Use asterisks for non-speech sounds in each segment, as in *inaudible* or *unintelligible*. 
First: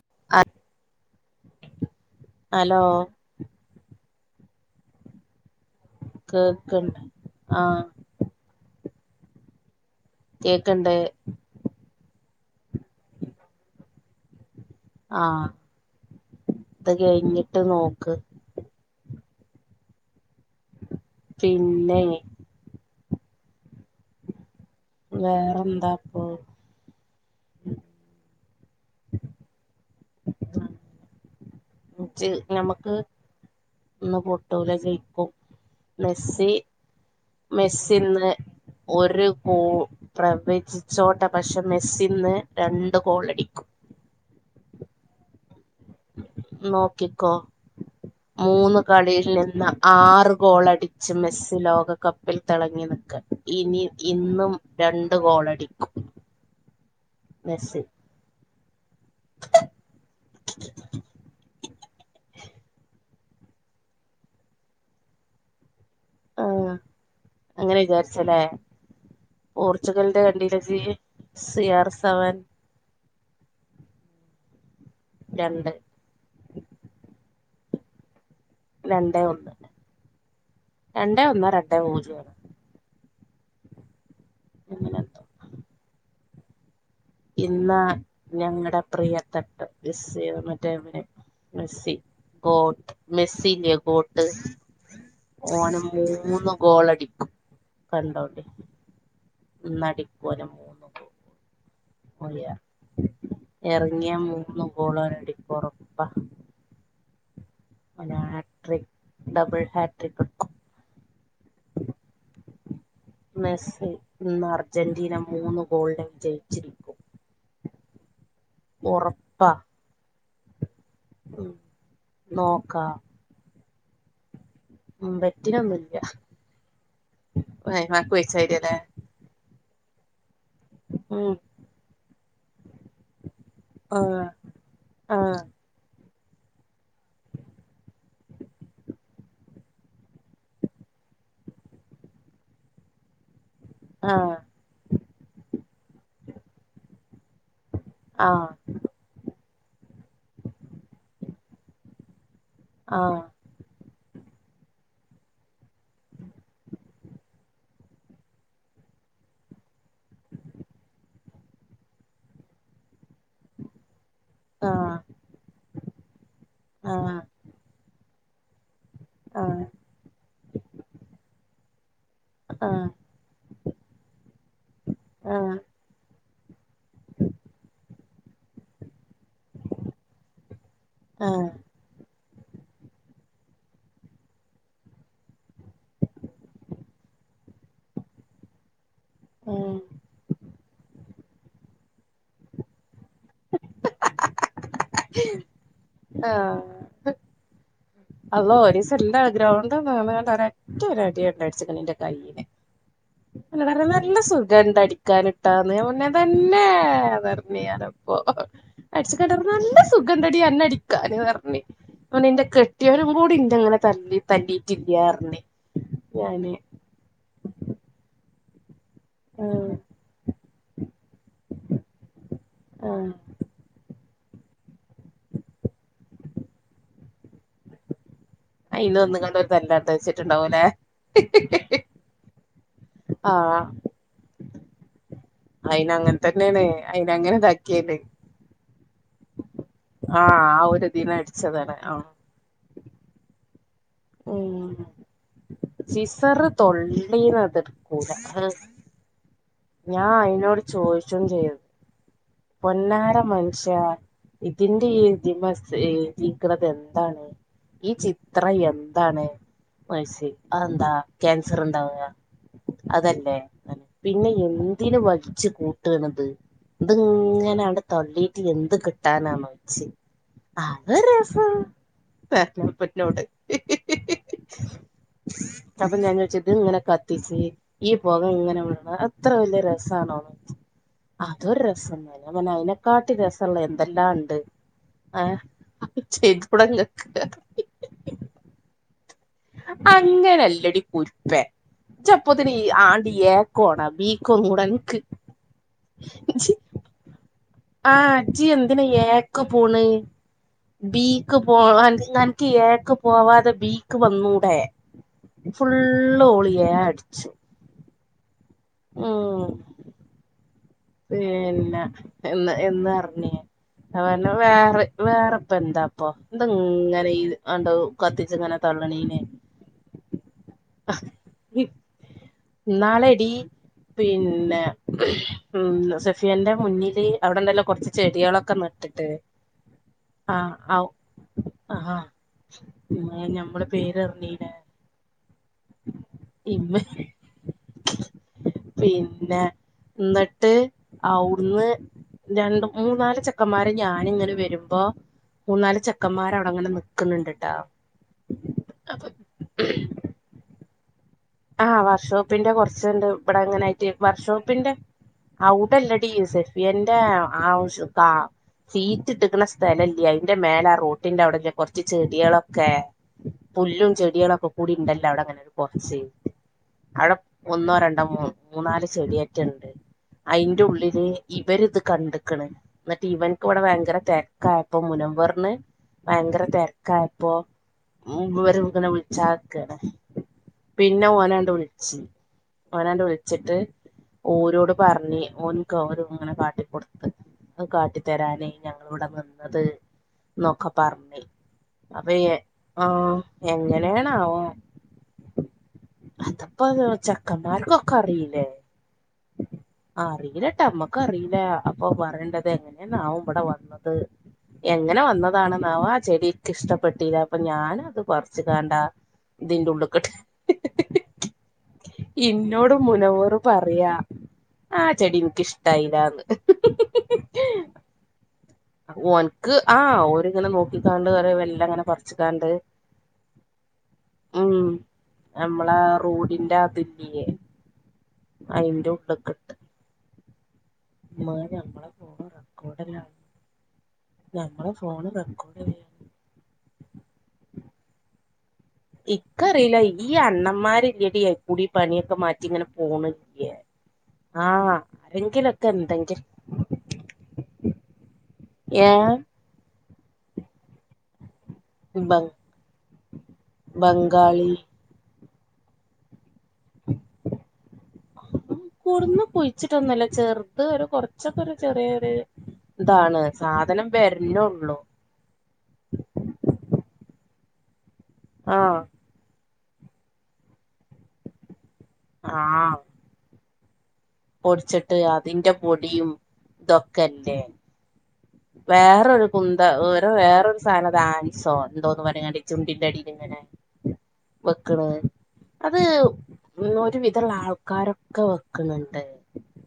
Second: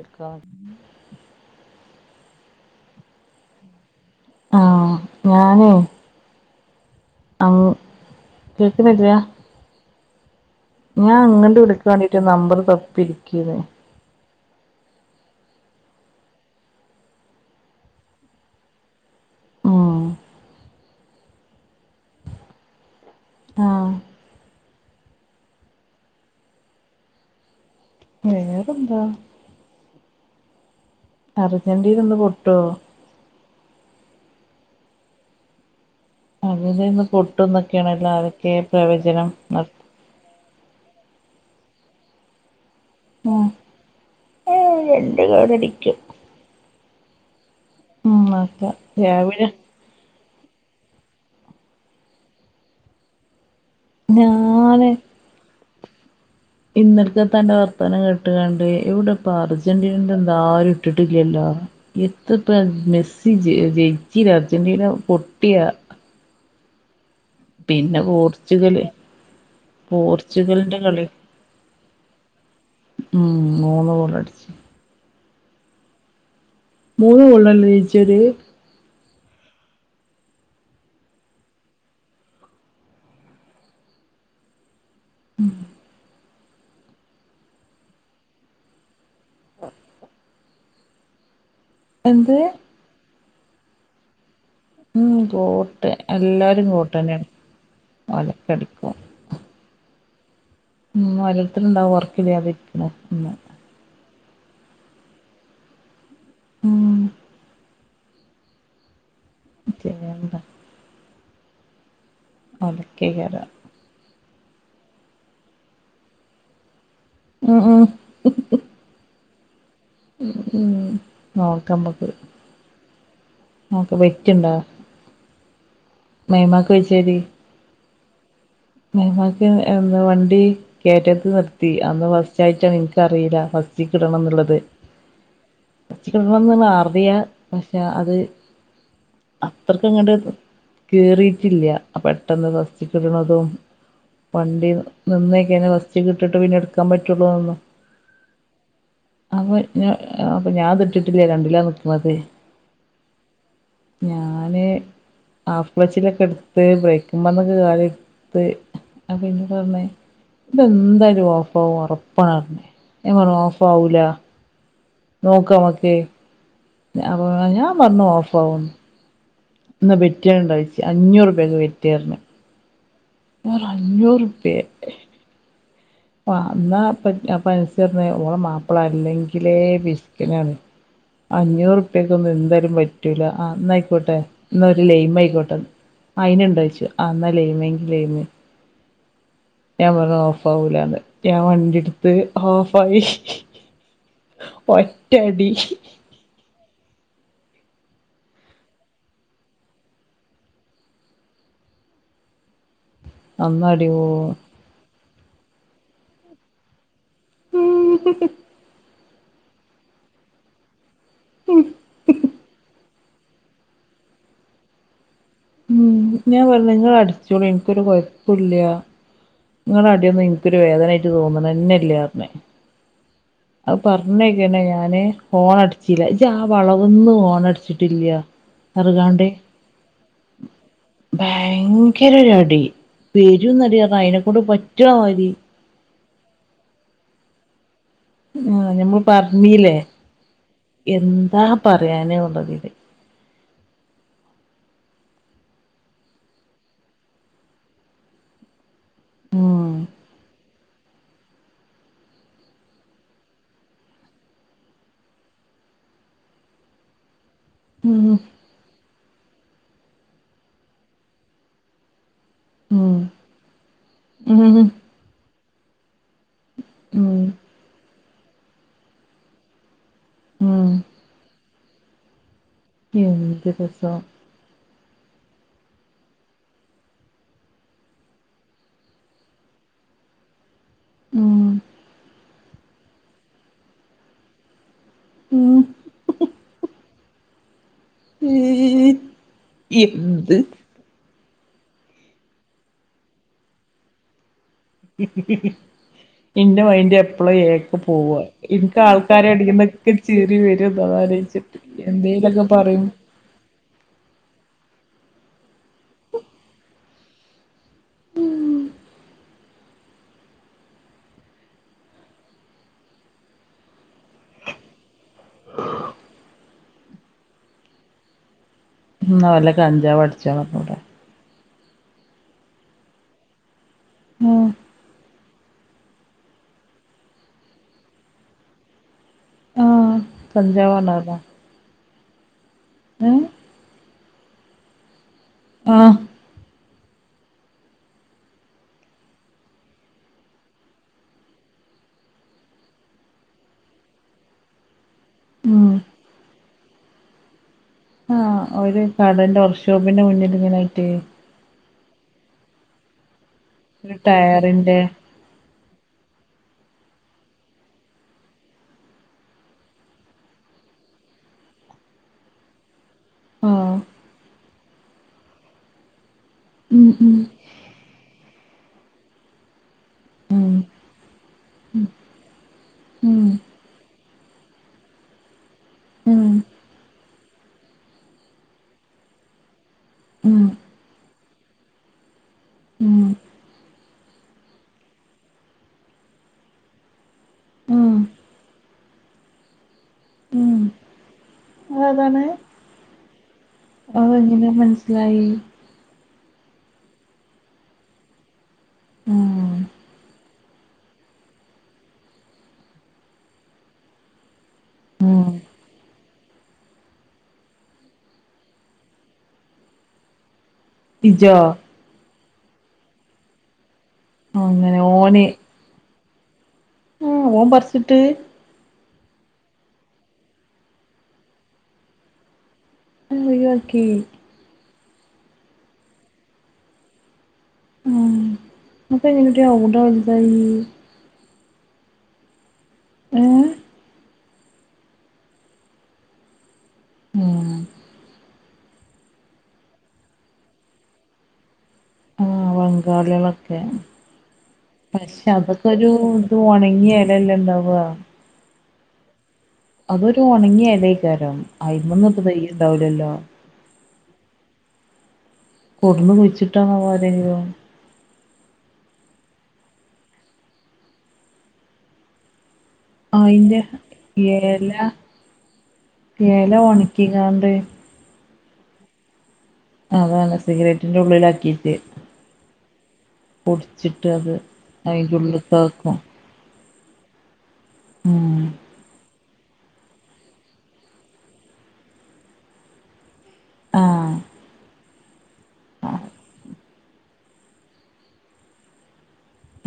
ഇട്ക്കാൻ hello ആഹ് ഞാനേ കേക്കണ്ട് ആഹ് കേൾക്ണില്ല കേക്ക്ണ്ട് ഞാൻ അങ്ങട്ട് വിളിക്ക വേണ്ടിട്ട് നമ്പർ തപ്പി ഇരിക്കേന് ആഹ് ഇത് കഴിഞ്ഞിട്ട് നോക്ക് ഉം പിന്നെ ആഹ് വേറെ എന്താപ്പോ വേറെ എന്താ അർജന്റീന ഇന്ന് ഇജ്ജ് പൊട്ടോ ഞമ്മക്ക് ഇന്ന് പൊട്ടുല്ല ജയിക്കും മെസ്സി അർജന്റീന ഇന്ന് പൊട്ടുന്നൊക്കെയാണല്ലോ മെസ്സിന്ന് ആരൊക്കെ ഒരു പ്രവചനം ഗോ നട പ്രവചിച്ചോട്ടെ പക്ഷെ മെസ്സിന്ന് രണ്ട് ഗോൾ അടിക്കും. ഏ രണ്ട് ഗോൾ അടിക്കും നോക്കിക്കോ ഉം ഓക്കെ മൂന്ന് കളിയിൽ രാവിലെ നിന്ന ആറ് ഗോളടിച്ച് മെസ്സി ലോകകപ്പിൽ തിളങ്ങി നിക്ക ഇനി ഇന്നും ഞാനെ രണ്ട് ഗോളടിക്കും ഇന്നലക്കത്തെ അന്റെ മെസ്സി വർത്തനം കേട്ട് ഇട്ട്ങ്ങാട് ഇവിടെപ്പോ അർജന്റീനന്റെ എന്താ ആരും ഇട്ടിട്ടില്ലല്ലോ എത്തപ്പ മെസ്സി ജ ജയിച്ചില്ല അർജന്റീന പൊട്ടിയാ ആഹ് അങ്ങനെ പിന്നെ വിചാരിച്ചല്ലേ പോർച്ചുഗല് പോർച്ചുഗലിന്റെ കണ്ടില്ലേ ഇജ്ജ് സി ആർ സെവൻ ഉം മൂന്ന് ഡോളടിച്ച് രണ്ട് മൂന്ന് ഗോളിലല്ലേ ജയിച്ചത് രണ്ടേ ഒന്ന് രണ്ടേ ഒന്നോ രണ്ടേ പൂജ്യാണ് എങനെ ഉം ഇന്നാ ഞങ്ങടെ പ്രിയപ്പെട്ട ജെസ്സി മറ്റേ മെസ്സി എന്ത് ഗോട്ട് മെസ്സി ഇല്ലേ ഗോട്ട് ഉം ഓന് ഗോട്ട് മൂന്ന് എല്ലാവരും ഗോട്ട് തന്നെ ഗോളടിക്കും ഒലക്കടിക്കും ഇന്ന് അടികൊരം മൂന്ന് ഉം ഗോൾ ഓരോര്ത്തല് ഇണ്ടാവും ഓർക്കില്ലാതെ ഓയാ ഇരിക്ക്ണ് ഇന്ന് എറങ്ങിയ മൂന്ന് ഗോളടിക്കും ഉറപ്പ് പ ഉം അല്ല ഹാട്രിക് ഡബിൾ ഹാട്രിക് ചെയ്യണ്ട പതുക്കെ കേറും സ്സ് ഇന്ന് അർജന്റീന മൂന്ന് ഗോളിനെ വിജയിച്ച് ഉം ഉം ഉറപ്പാ ഉം ഉം ഉം നോക്കാം നമ്മക്ക് നോക്കാ നോക്കാ ബെറ്റ്ണ്ടോ ഉം ബെറ്റിനൊന്നുള്ള മേമാക്ക് വെച്ചേര് മേമാക്ക് വയസ്സായിട്ടില്ലെ മേമ്മാക്ക് എന്താ വണ്ടി കയറ്റത്ത് ഉം നിർത്തി അന്ന് ഫസ്റ്റ് ആയിട്ടാ എനിക്ക്റിയില്ല ഫസ്റ്റ് റ്റക്ക് ഇടണം ആഹ് എന്നുള്ളത് ആഹ് ഫസ്റ്റിക് യ്ക്ക് ഇടണന്ന് അറിയാം പക്ഷെ അത് അത്രക്ക് അങ്ങോട്ട് കേറിട്ടില്ല പെട്ടെന്ന് ഫസ്റ്റ്ക്ക് ഇടുന്നതും ആഹ് വണ്ടി നിന്നേക്കനെ ഫസ്റ്റ്ക്ക് ഇട്ടിട്ട് പിന്നെ എടുക്കാൻ പറ്റുള്ളുന്ന് അപ്പോ ഞ ഞാൻ അപ്പോ ഞാനതിട്ടിട്ടില്ല രണ്ടിലാ നിക്കണത് ആഹ് ഞാന് ഹാഫ് ക്ലച്ചിലെക്കെ എടുത്ത് ബ്രേക്ക്മേന്നൊക്കെ കാലെ എടുത്ത് ആഹ് പിന്നയെന്താ പറഞ്ഞേ ഇതെന്തായാലും ഓഫാവും ഉറപ്പാണന്നെ ഞാൻ പറഞ്ഞ് ഓഫ് ആവൂല ആഹ് നോക്കാം നമ്മുക്ക് ആഹ് അപ്പോ ഞാൻ പറഞ്ഞു ഓഫ് ആകുന്നു ആഹ് നിങ്ങള് ബെറ്റിനുണ്ടോ ചോദിച്ചു അഞ്ഞൂറ് രൂപാക്ക് ബെറ്റ് പറഞ്ഞു ആഹ് അഞ്ഞൂറ് റുപ്പിയെ ആഹ് അന്ന പൈസ തരുന്ന ഓളെ മാപ്പിള അല്ലെങ്കിൽ ഇതിലെ പിശുക്കനാണ് ആഹ് അഞ്ഞൂറ് അത്രക്ക് ഒന്നുംന്തായാലും പറ്റൂല ആഹ് അന്നായിക്കോട്ടെ അന്നാ ഒരു ലൈയിം ആയിക്കോട്ടെ അയിന് ഉണ്ടോ ചോദിച്ചു ആഹ് എന്നാ ലൈംമെങ്കിൽ ലൈമ് ആഹ് ഞാൻ പറഞ്ഞ് ഓഫ് ആവൂലാന്ന് ഞാൻ വണ്ടി എടുത്ത് ഓഫ് ആയി ഒറ്റടി ആഹ് അള്ളോ ഒരു ദിവസം ന്റ ഗ്രൗണ്ട്ന്ന് ഒരറ്റ ഒരു അടിയണ്ടടിച്ച് എന്റെ കയ്യിക്കൂ അന്നടി നല്ല ഓഹ് സുഖം ഇണ്ട് അടിക്കാനിട്ടാന്ന് ഞാൻ പറഞ്ഞ് അങ്ങനെ തന്നെ പറഞ്ഞതാണിപ്പോ അടിച്ചടുത്തു തന്നെ സുഖമുണ്ടടി അന്നെ അടി ക്കാന് പറഞ്ഞ് എന്റെ കെട്ടിയവനും കൂടി ന്റെ ഇങ്ങനെ തല്ലി തല്ലിയിട്ടില്ല പറഞ്ഞി ഉം ഞാൻ പറഞ്ഞ് നിങ്ങള് അടിച്ചോളിൻ എനിക്കൊരു കൊഴപ്പവുമില്ല ആഹ് നിങ്ങടെ അടിയൊന്നും എനിക്കൊരു വേദന ആയിട്ട് തോന്നണന്നില്ല എന്ന് പറഞ് ആഹ് അത് പറഞ്ഞിങ്ങനെ ഞാന് ഓണടിച്ചില്ല ആഹ് വളവൊന്നും ഓണടിച്ചിട്ടില്ല അയിന് പറഞ്ഞുകാണ്ട് വന്ന്ങ്ങാണ്ട് ഒരു തല്ലാട്ട വെച്ചിട്ടുണ്ടാവൂലേ ഭയങ്കര ഒരു അടി പെരും ആഹ് അടിന്ന് പറഞ്ഞാ അയിനെക്കൊണ്ട് പറ്റ്ണ മാതിരി അയിന് അങ്ങനെ തന്നെയാണ് അയിന് അങ്ങനെതാക്കിയാല് ആഹ് ഞമ്മള് പറഞ്ഞീലേ ആഹ് ആ ഒരുതിന് എന്താ അടിച്ചതാണ് ആഹ് പറയാന് ഉള്ളത് ഉം സിസറ് തൊള്ളീന്ന് ആത് എട്ക്കൂല ഉം ഞാൻ അയിനോട് ചോയ്ച്ചും ചെയ്തു പൊന്നാര മനുഷ്യാ ഇതിന്റെ ഈ ഇതിമ്മ എഴുതീക്ണത് എന്താണ് ഈ ഉം ചിത്രം എന്താണ് മാസി അതെന്താ ക്യാൻസർ ഇണ്ടാവ ഉം അതല്ലേ പിന്നെ ഉം എന്തിന് വലിച്ച് കൂട്ടാണിത് ഇത് ഉം ഇങ്ങനെ ആണ്ട് തള്ളിയിട്ട് എന്ത് കിട്ടാനാ ച്ചി ഉം അത് ഒര് രസം പറഞ്ഞപ്പം ഇന്നോട് എന്ത് രസം അപ്പൊ ഞാൻ ചോയ്ച്ച് ഇത് ഇങ്ങനെ കത്തിച്ച് ഈ പൊക ഇങ്ങനെ വിട്ണ ഇത്ര വലിയ രസാണോ ഉം അതൊരു രസംന്ന് പറഞ്ഞ് ഞാൻ പറഞ്ഞ് അയിനക്കാട്ടി രസള്ള എന്തെല്ലാം ഇണ്ട് ഏഹ് ഉം ചെയ്തൂടെ ഇങ്ങക്ക്ന്ന് പറഞ്ഞ് *unintelligible* എന്ത് അങ്ങനെല്ലടി കുരുപ്പേ ഇജ് അപ്പോത്തിനെ ആണ്ട ഏ ക്കോണ ബി ഇജ്ജ് ഇന്റെ മൈൻഡ് എപ്പളും എ ആഹ് പോവാ ഇജ്ജ് എനിക്ക് എന്തിനാ ആൾക്കാരെ ഏക്ക് പോണ് അടിക്കുമ്പോക്കെ ചിരി വരുവാ *unintelligible* ബീക്ക് ആലോയ്ച്ചിട്ട് പോവാൻ എന്തെലൊക്കെ അനക്ക് പറയും ഏക്ക് പോവാതെ ബീക്ക് വന്നൂടെ ഫുള്ള് ഓള് എ അടിച്ചും ഉം പിന്നെ എന്ന് എന്ന അറ്ഞ്ഞ് വേറെ വേറെപ്പ എന്താപ്പൊ ഇത് ഇങ്ങനെ ആണ്ട് കത്തിച്ച് ഇങ്ങനെ തള്ളണീന് ഉം വല്ല കഞ്ചാവ് അടിചാളാ ഇന്നാളെ ടീ ഉം പിന്നെ ഉം സഫിയന്റെ മുന്നില് അവിടെ ഇണ്ടെല്ല കുറച്ച് ചെടികളൊക്കെ നട്ടിട്ട് ആഹ് ആഹ് അവ് കഞ്ചാവാണാർന്നോ ആ ഏഹ് ഞമ്മള് പേര് പറഞ്ഞ് ആ ഇമ്മെ പിന്നെ ഇന്നിട്ട് അവ്ടുന്ന് രണ്ട് മൂന്നാല് ചെക്കന്മാര് ഞാനിങ്ങനെ വരുമ്പോ ഉം മൂന്നാല് ചെക്കന്മാര് അവടെങ്ങനെ നിക്ക്‌ണ് ണ്ട്ട്ടാ ആ ഒരു കടന്റെ വർക്ക്ഷോപ്പിന്റെ മുന്നിൽ ഇങ്ങനെ ആയിട്ട് ആഹ് വർക്ക്ഷോപ്പിന്റെ കൊറ്ച്ച്ണ്ട് ഇവിടെ ഇങ്ങനായിട്ട് ഒരു വർക്ക്ഷോപ്പിന്റെ ടയറിന്റെ അവുടെ അല്ലെടി സഫിയന്റെ ആ വശത്താ സീറ്റ് ഇട്ട്ക്ക്‌ണ സ്ഥലം ഇല്ലേ അതിന്റെ മേലെ റോട്ടിന്റെ അവിടെ ഇല്ലേ കുറച്ച് ചെടികളൊക്കെ ആഹ് പുല്ലും ചെടികളും ഒക്കെ കൂടി ഉണ്ടല്ലോ അവിടെ അങ്ങനെ കൊറച്ച് ഉം ഉം ഒന്നോ രണ്ടോ മൂന്ന് മൂന്നാല് ചെടിയേറ്റ ഇണ്ട് ഉം അയിന്റെ ഉള്ളില് ഇവര് ഇത് കണ്ട്ക്ണ് എന്നിട്ട് ഉം ഇവന്ക്ക് ഇവിടെ ഭയങ്കര തെ ആയപ്പൊ മുനവ്വറിന് ഉം ഭയങ്കര തെര് കയപ്പോ ഇവര് ഇങ്ങനെ വിളിച്ചാതെക്കാണ് ഉം പിന്നെ ഓനാണ്ട് വിളിച്ച് ഓനാണ്ട് ഉം വിളിച്ചിട്ട് ഓരോട് പറഞ്ഞ് ഓൻക് ഓര് ഇങ്ങനെ കാട്ടിക്കൊടുത്തത് ഇത് ഉം കാട്ടിത്തരാനേയ് ഞങ്ങള് ഇവിടെ നിന്നത് ഉം നൊക്കെ പറഞ്ഞ് അപ്പ ഈ ആ *unintelligible* അത് എങ്ങനെ മനസ്സിലായി അത്പ്പ ചെക്കന്മാർക്കൊക്കെ അറീല്ലേ ഉം ആ അറീലട്ട മ്മക്ക്‌ ക്കറിയില്ല അപ്പൊ പറയേണ്ടത് എങ്ങനേന്നാവും ഇവിടെ വന്നത് എങ്ങനെ ഉം വന്നതാണ്ന്നാവോ ആ ചെടിക്ക് ഇഷ്ടപ്പെട്ടില്ല അപ്പൊ ഞാനത് പറിച്ച് കണ്ടാ ഇതിന്റെ ഉള്ളക്കെട്ട് ഇജ്ജോ ഇന്നോട് മുനവ്വറ് പറയാ അങ്ങനെ ആ ചെടി ഓന് എനിക്ക്ഷ്ടായില്ലാന്ന് ആ ഓൻ പറിച്ചിട്ട് ഓന്ക്ക് ആ ഓരിങ്ങനെ നോക്കിക്കാണ്ട് ഒറെ വെല്ല ഇങ്ങനെ പറച്ചിക്കാണ്ട് മ്മ്ഹ് ഒയിവാക്കി ഉം നമ്മള റോഡിന്റെ അതിരില്ലേ ഉം അപ്പങെനെടി അവ്ടെ വല്തായി *unintelligible* മ്മ്ഹ് ഞമ്മളെ ഫോണ് റെക്കോർഡല്ലാ ഏ ഞമ്മളെ ഫോണ് റെക്കോർഡാണ് ഉം ഇക്കറിയില്ല ഈ അണ്ണന്മാരില്ലടി കുടി പണിയൊക്കെ ആ മാറ്റി ഇങ്ങനെ പോണ്ലേ ബംഗാളികളൊക്കെ ആഹ് പക്ഷെ ആരെങ്കിലൊക്കെ അതൊക്കെ ഒരു എന്തെങ്കില് ഇത് ഉണങ്ങിയ എലല്യേണ്ടാവാ ഏ അതൊരു ഉണങ്ങിയ എല യികരം ആയിമന് ബ തൈ ഉണ്ടാവുലലേ. ബംഗാളി കൊന്ന് കുഴിച്ചിട്ടാണോ പോയതെങ്കിലോ കൊട്ന്ന് കുഴിച്ചിട്ടൊന്നുമല്ല ചെറത് ഒരു കൊറച്ചൊക്കെ ഒരു ചെറിയൊരു ന്താണ് അയിന്റെ സാധനം എല വര്ണോള്ളൂ എല ഒണിക്കിങ്ങാണ്ട്‌ ആഹ് അതാണ് സിഗരറ്റിന്റെ ഉള്ളിലാക്കിട്ട് ആഹ് പൊടിച്ചിട്ട് അത് പൊടിച്ചിട്ട് അയിന്റെ അതിന്റെ ഉള്ള്ക്കാക്കും പൊടിയും ഇതൊക്കെല്ലെ ഉം വേറൊരു കുന്ത ഓരോ വേറൊരു സാനത് ആൻസോ എന്തോന്ന് പറഞ്ഞങ്ങാണ്ടി ചുണ്ടീൻന്റെടി എങ്ങനെ ആഹ് വെക്കണ് അത് ഒരുവിധള്ള ആൾക്കാരൊക്കെ വെക്ക്ണ്ണ്ട്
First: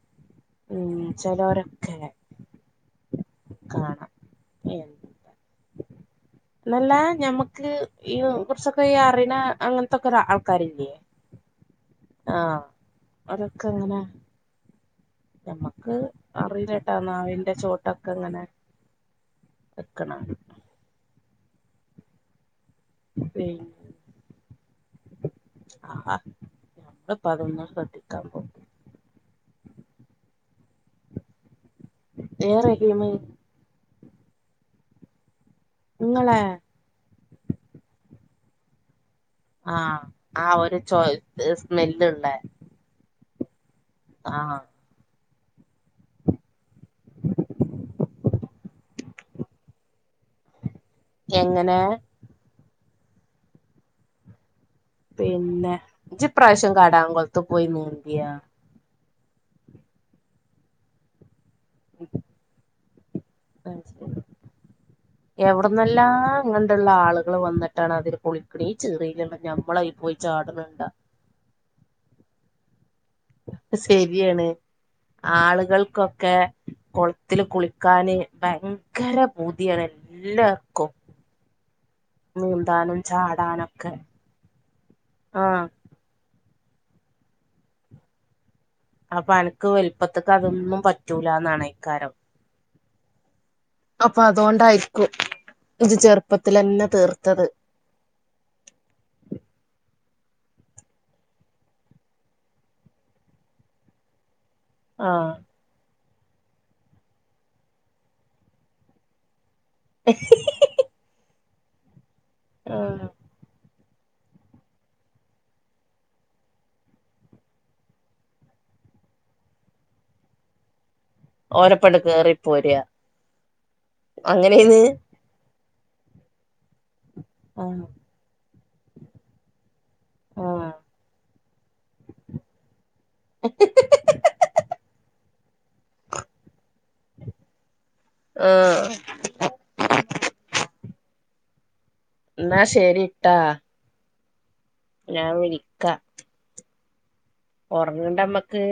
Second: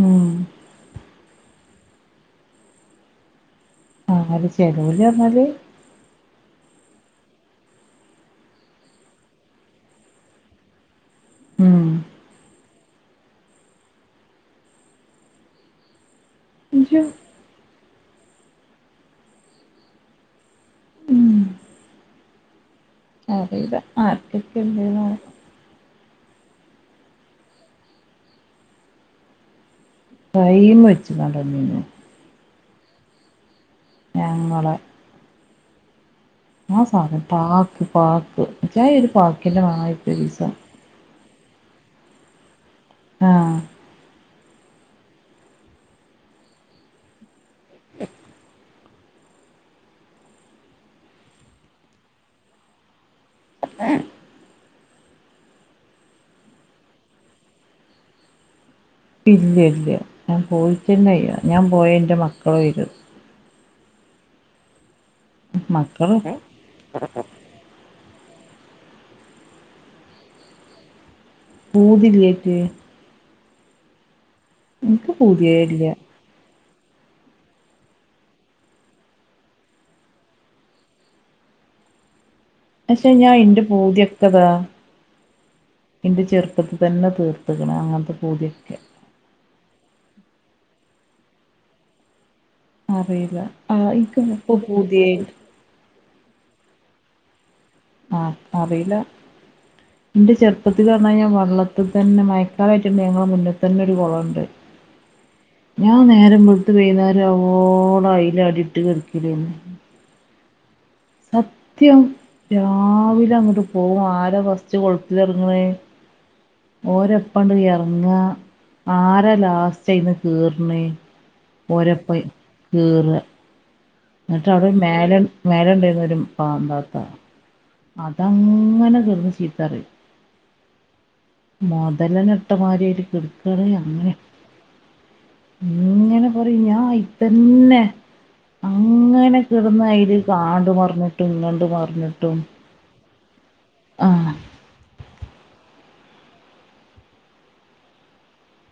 മ്മ്ഹ് മ്മ്ഹ് ചെലോരൊക്കെ ആഹ് ചെലോര്ന്നറഞ്ഞാൽ *inaudible* ന്നല്ല ഞമ്മക്ക് ഈ കുറച്ചൊക്കെ അറിയന അങ്ങനത്തൊക്കോരു ആൾക്കാരില്യേ *inaudible* മ്മ്ഹ് ആഹ് അതൊക്കെങ്ങനെ നമ്മക്ക് ജ്ജ് അറില്ലെട്ടാന്ന *unintelligible* ട്ടക്കങ്ങനെ വെക്കണ പിന്നെ അറീല്ല ആർക്കൊക്കെ ഇണ്ട്‌ന്ന് ആഹ് ഞമ്മളിപ്പതൊന്നും ശ്രദ്ധിക്കാൻ പോ കൈ വെച്ച *unintelligible* എ റഹീമ് ഞങ്ങളെ ങ്ങളെള ആഹ് സാധം പാക്ക് പാക്ക് *unintelligible* ആഹ് മണായിപ്പോയി ഒരീസം ആഹ് ഒരു ചോ സ്മെല്ള്ള ആഹ് ആഹ് *inaudible* യങ്ങനെ *inaudible* പിന്നെ ഇജ്ജ്ഇപ്രാവശ്യം കടാങ്കോളത്ത് പോയി നീന്തിയാാ ഇല്ല ഇല്ല ഞാൻ പോയിണ്ടായില്ല ഞാൻ പോയ എൻ്റെ മക്കള് വരും *unintelligible* മക്കള് യവിടന്നല്ലാം ഇങ്ങണ്ട്ള്ള ആളുകൾ വന്നിട്ട് ട്ടാണ് അതിരു പൊളിക്കണ ഈ ചെറിയയില്ള്ള നമ്മളയി പോയി ചാടണ്ണ്ണ്ട പൂതി ഇലെയിറ്റ് സെരിയാണ് ഇൻക്ക് പൂതിയേ ഇല്ല ആളുകൾക്കൊ ക്കെ കുളത്തില് കുളിക്കാന് ഭയങ്കര പൂതിയാണ് എല്ലാർക്കും ഉം പഷെ ഞാൻ ഇന്റെ പൂതിയക്കാതാ ആഹ് ഇന്റെ ചെറുപ്പത്തി തന്നെ തീർത്തക്കണ അങ്ങനത്തെ പൂതീയൊക്കെ അപ്പൊ എനക്ക് വലുപ്പത്തിക്ക് അതൊന്നും പറ്റൂലന്നാണ് അയിക്കാരം അറിയില്ല ആ അപ്പൊ ഇൻക്ക് ഇപ്പൊ അതോണ്ടായിരിക്കും പൂതിയായിട്ട് ഇജ്ജ് ചെറുപ്പത്തിൽ അന്നെ തീർത്തത് ആഹ് അറിയില *inaudible* ഇന്റെ ചെറുപ്പത്തിൽ പറഞ്ഞ കഴിഞ്ഞാൽ വെള്ളത്തിൽ തന്നെ മഴക്കാലായിട്ടുണ്ട് ഞങ്ങൾ മുന്നിൽ തന്നെ ഒരു കുളംുണ്ട് ആഹ് ഞാൻ നേരം വെളുത്തു വൈന്നേരം അവോളാ അയില അടി ഇട്ട് കിടക്കലന്ന് അ സത്യം ആഹ് രാവിലെ അങ്ങട്ട് പോവും ആര ഫസ്റ്റ് കൊളത്തിലിറങ്ങണേ ഓരപ്പണ്ട് ഇറങ്ങാ ആരാ ലാസ്റ്റ്യിന്ന് കെർണേ ഓരപ്പണ്ട് ഓരപ്പ കേറി പോരാ കേറ എന്നിട്ട് അവിടെ അങ്ങനെന്ന് മേല മേല ഉണ്ടയിരുന്നു ഒരു പാ ഭാത്ത ആഹ് അതങ്ങനെ ചീർന്ന് ചീത്താറിം ആഹ് മൊതലന ഇട്ട മാരി അയിട്ട് കിടക്കാണ് അങ്ങനെ ഇങ്ങനെ പറയും ഞാൻ ഹൈ ത്തന്നെ ആഹ് കിടന്ന അയ്ല് കാണ്ട് മറിഞ്ഞിട്ടും ഇങ്ങണ്ട് മറിഞ്ഞിട്ടും ന്നാ ശരിട്ടാ ആഹ് ഞാൻ വിളിക്ക ഒറങ്ങണ്ടമ്മക്ക്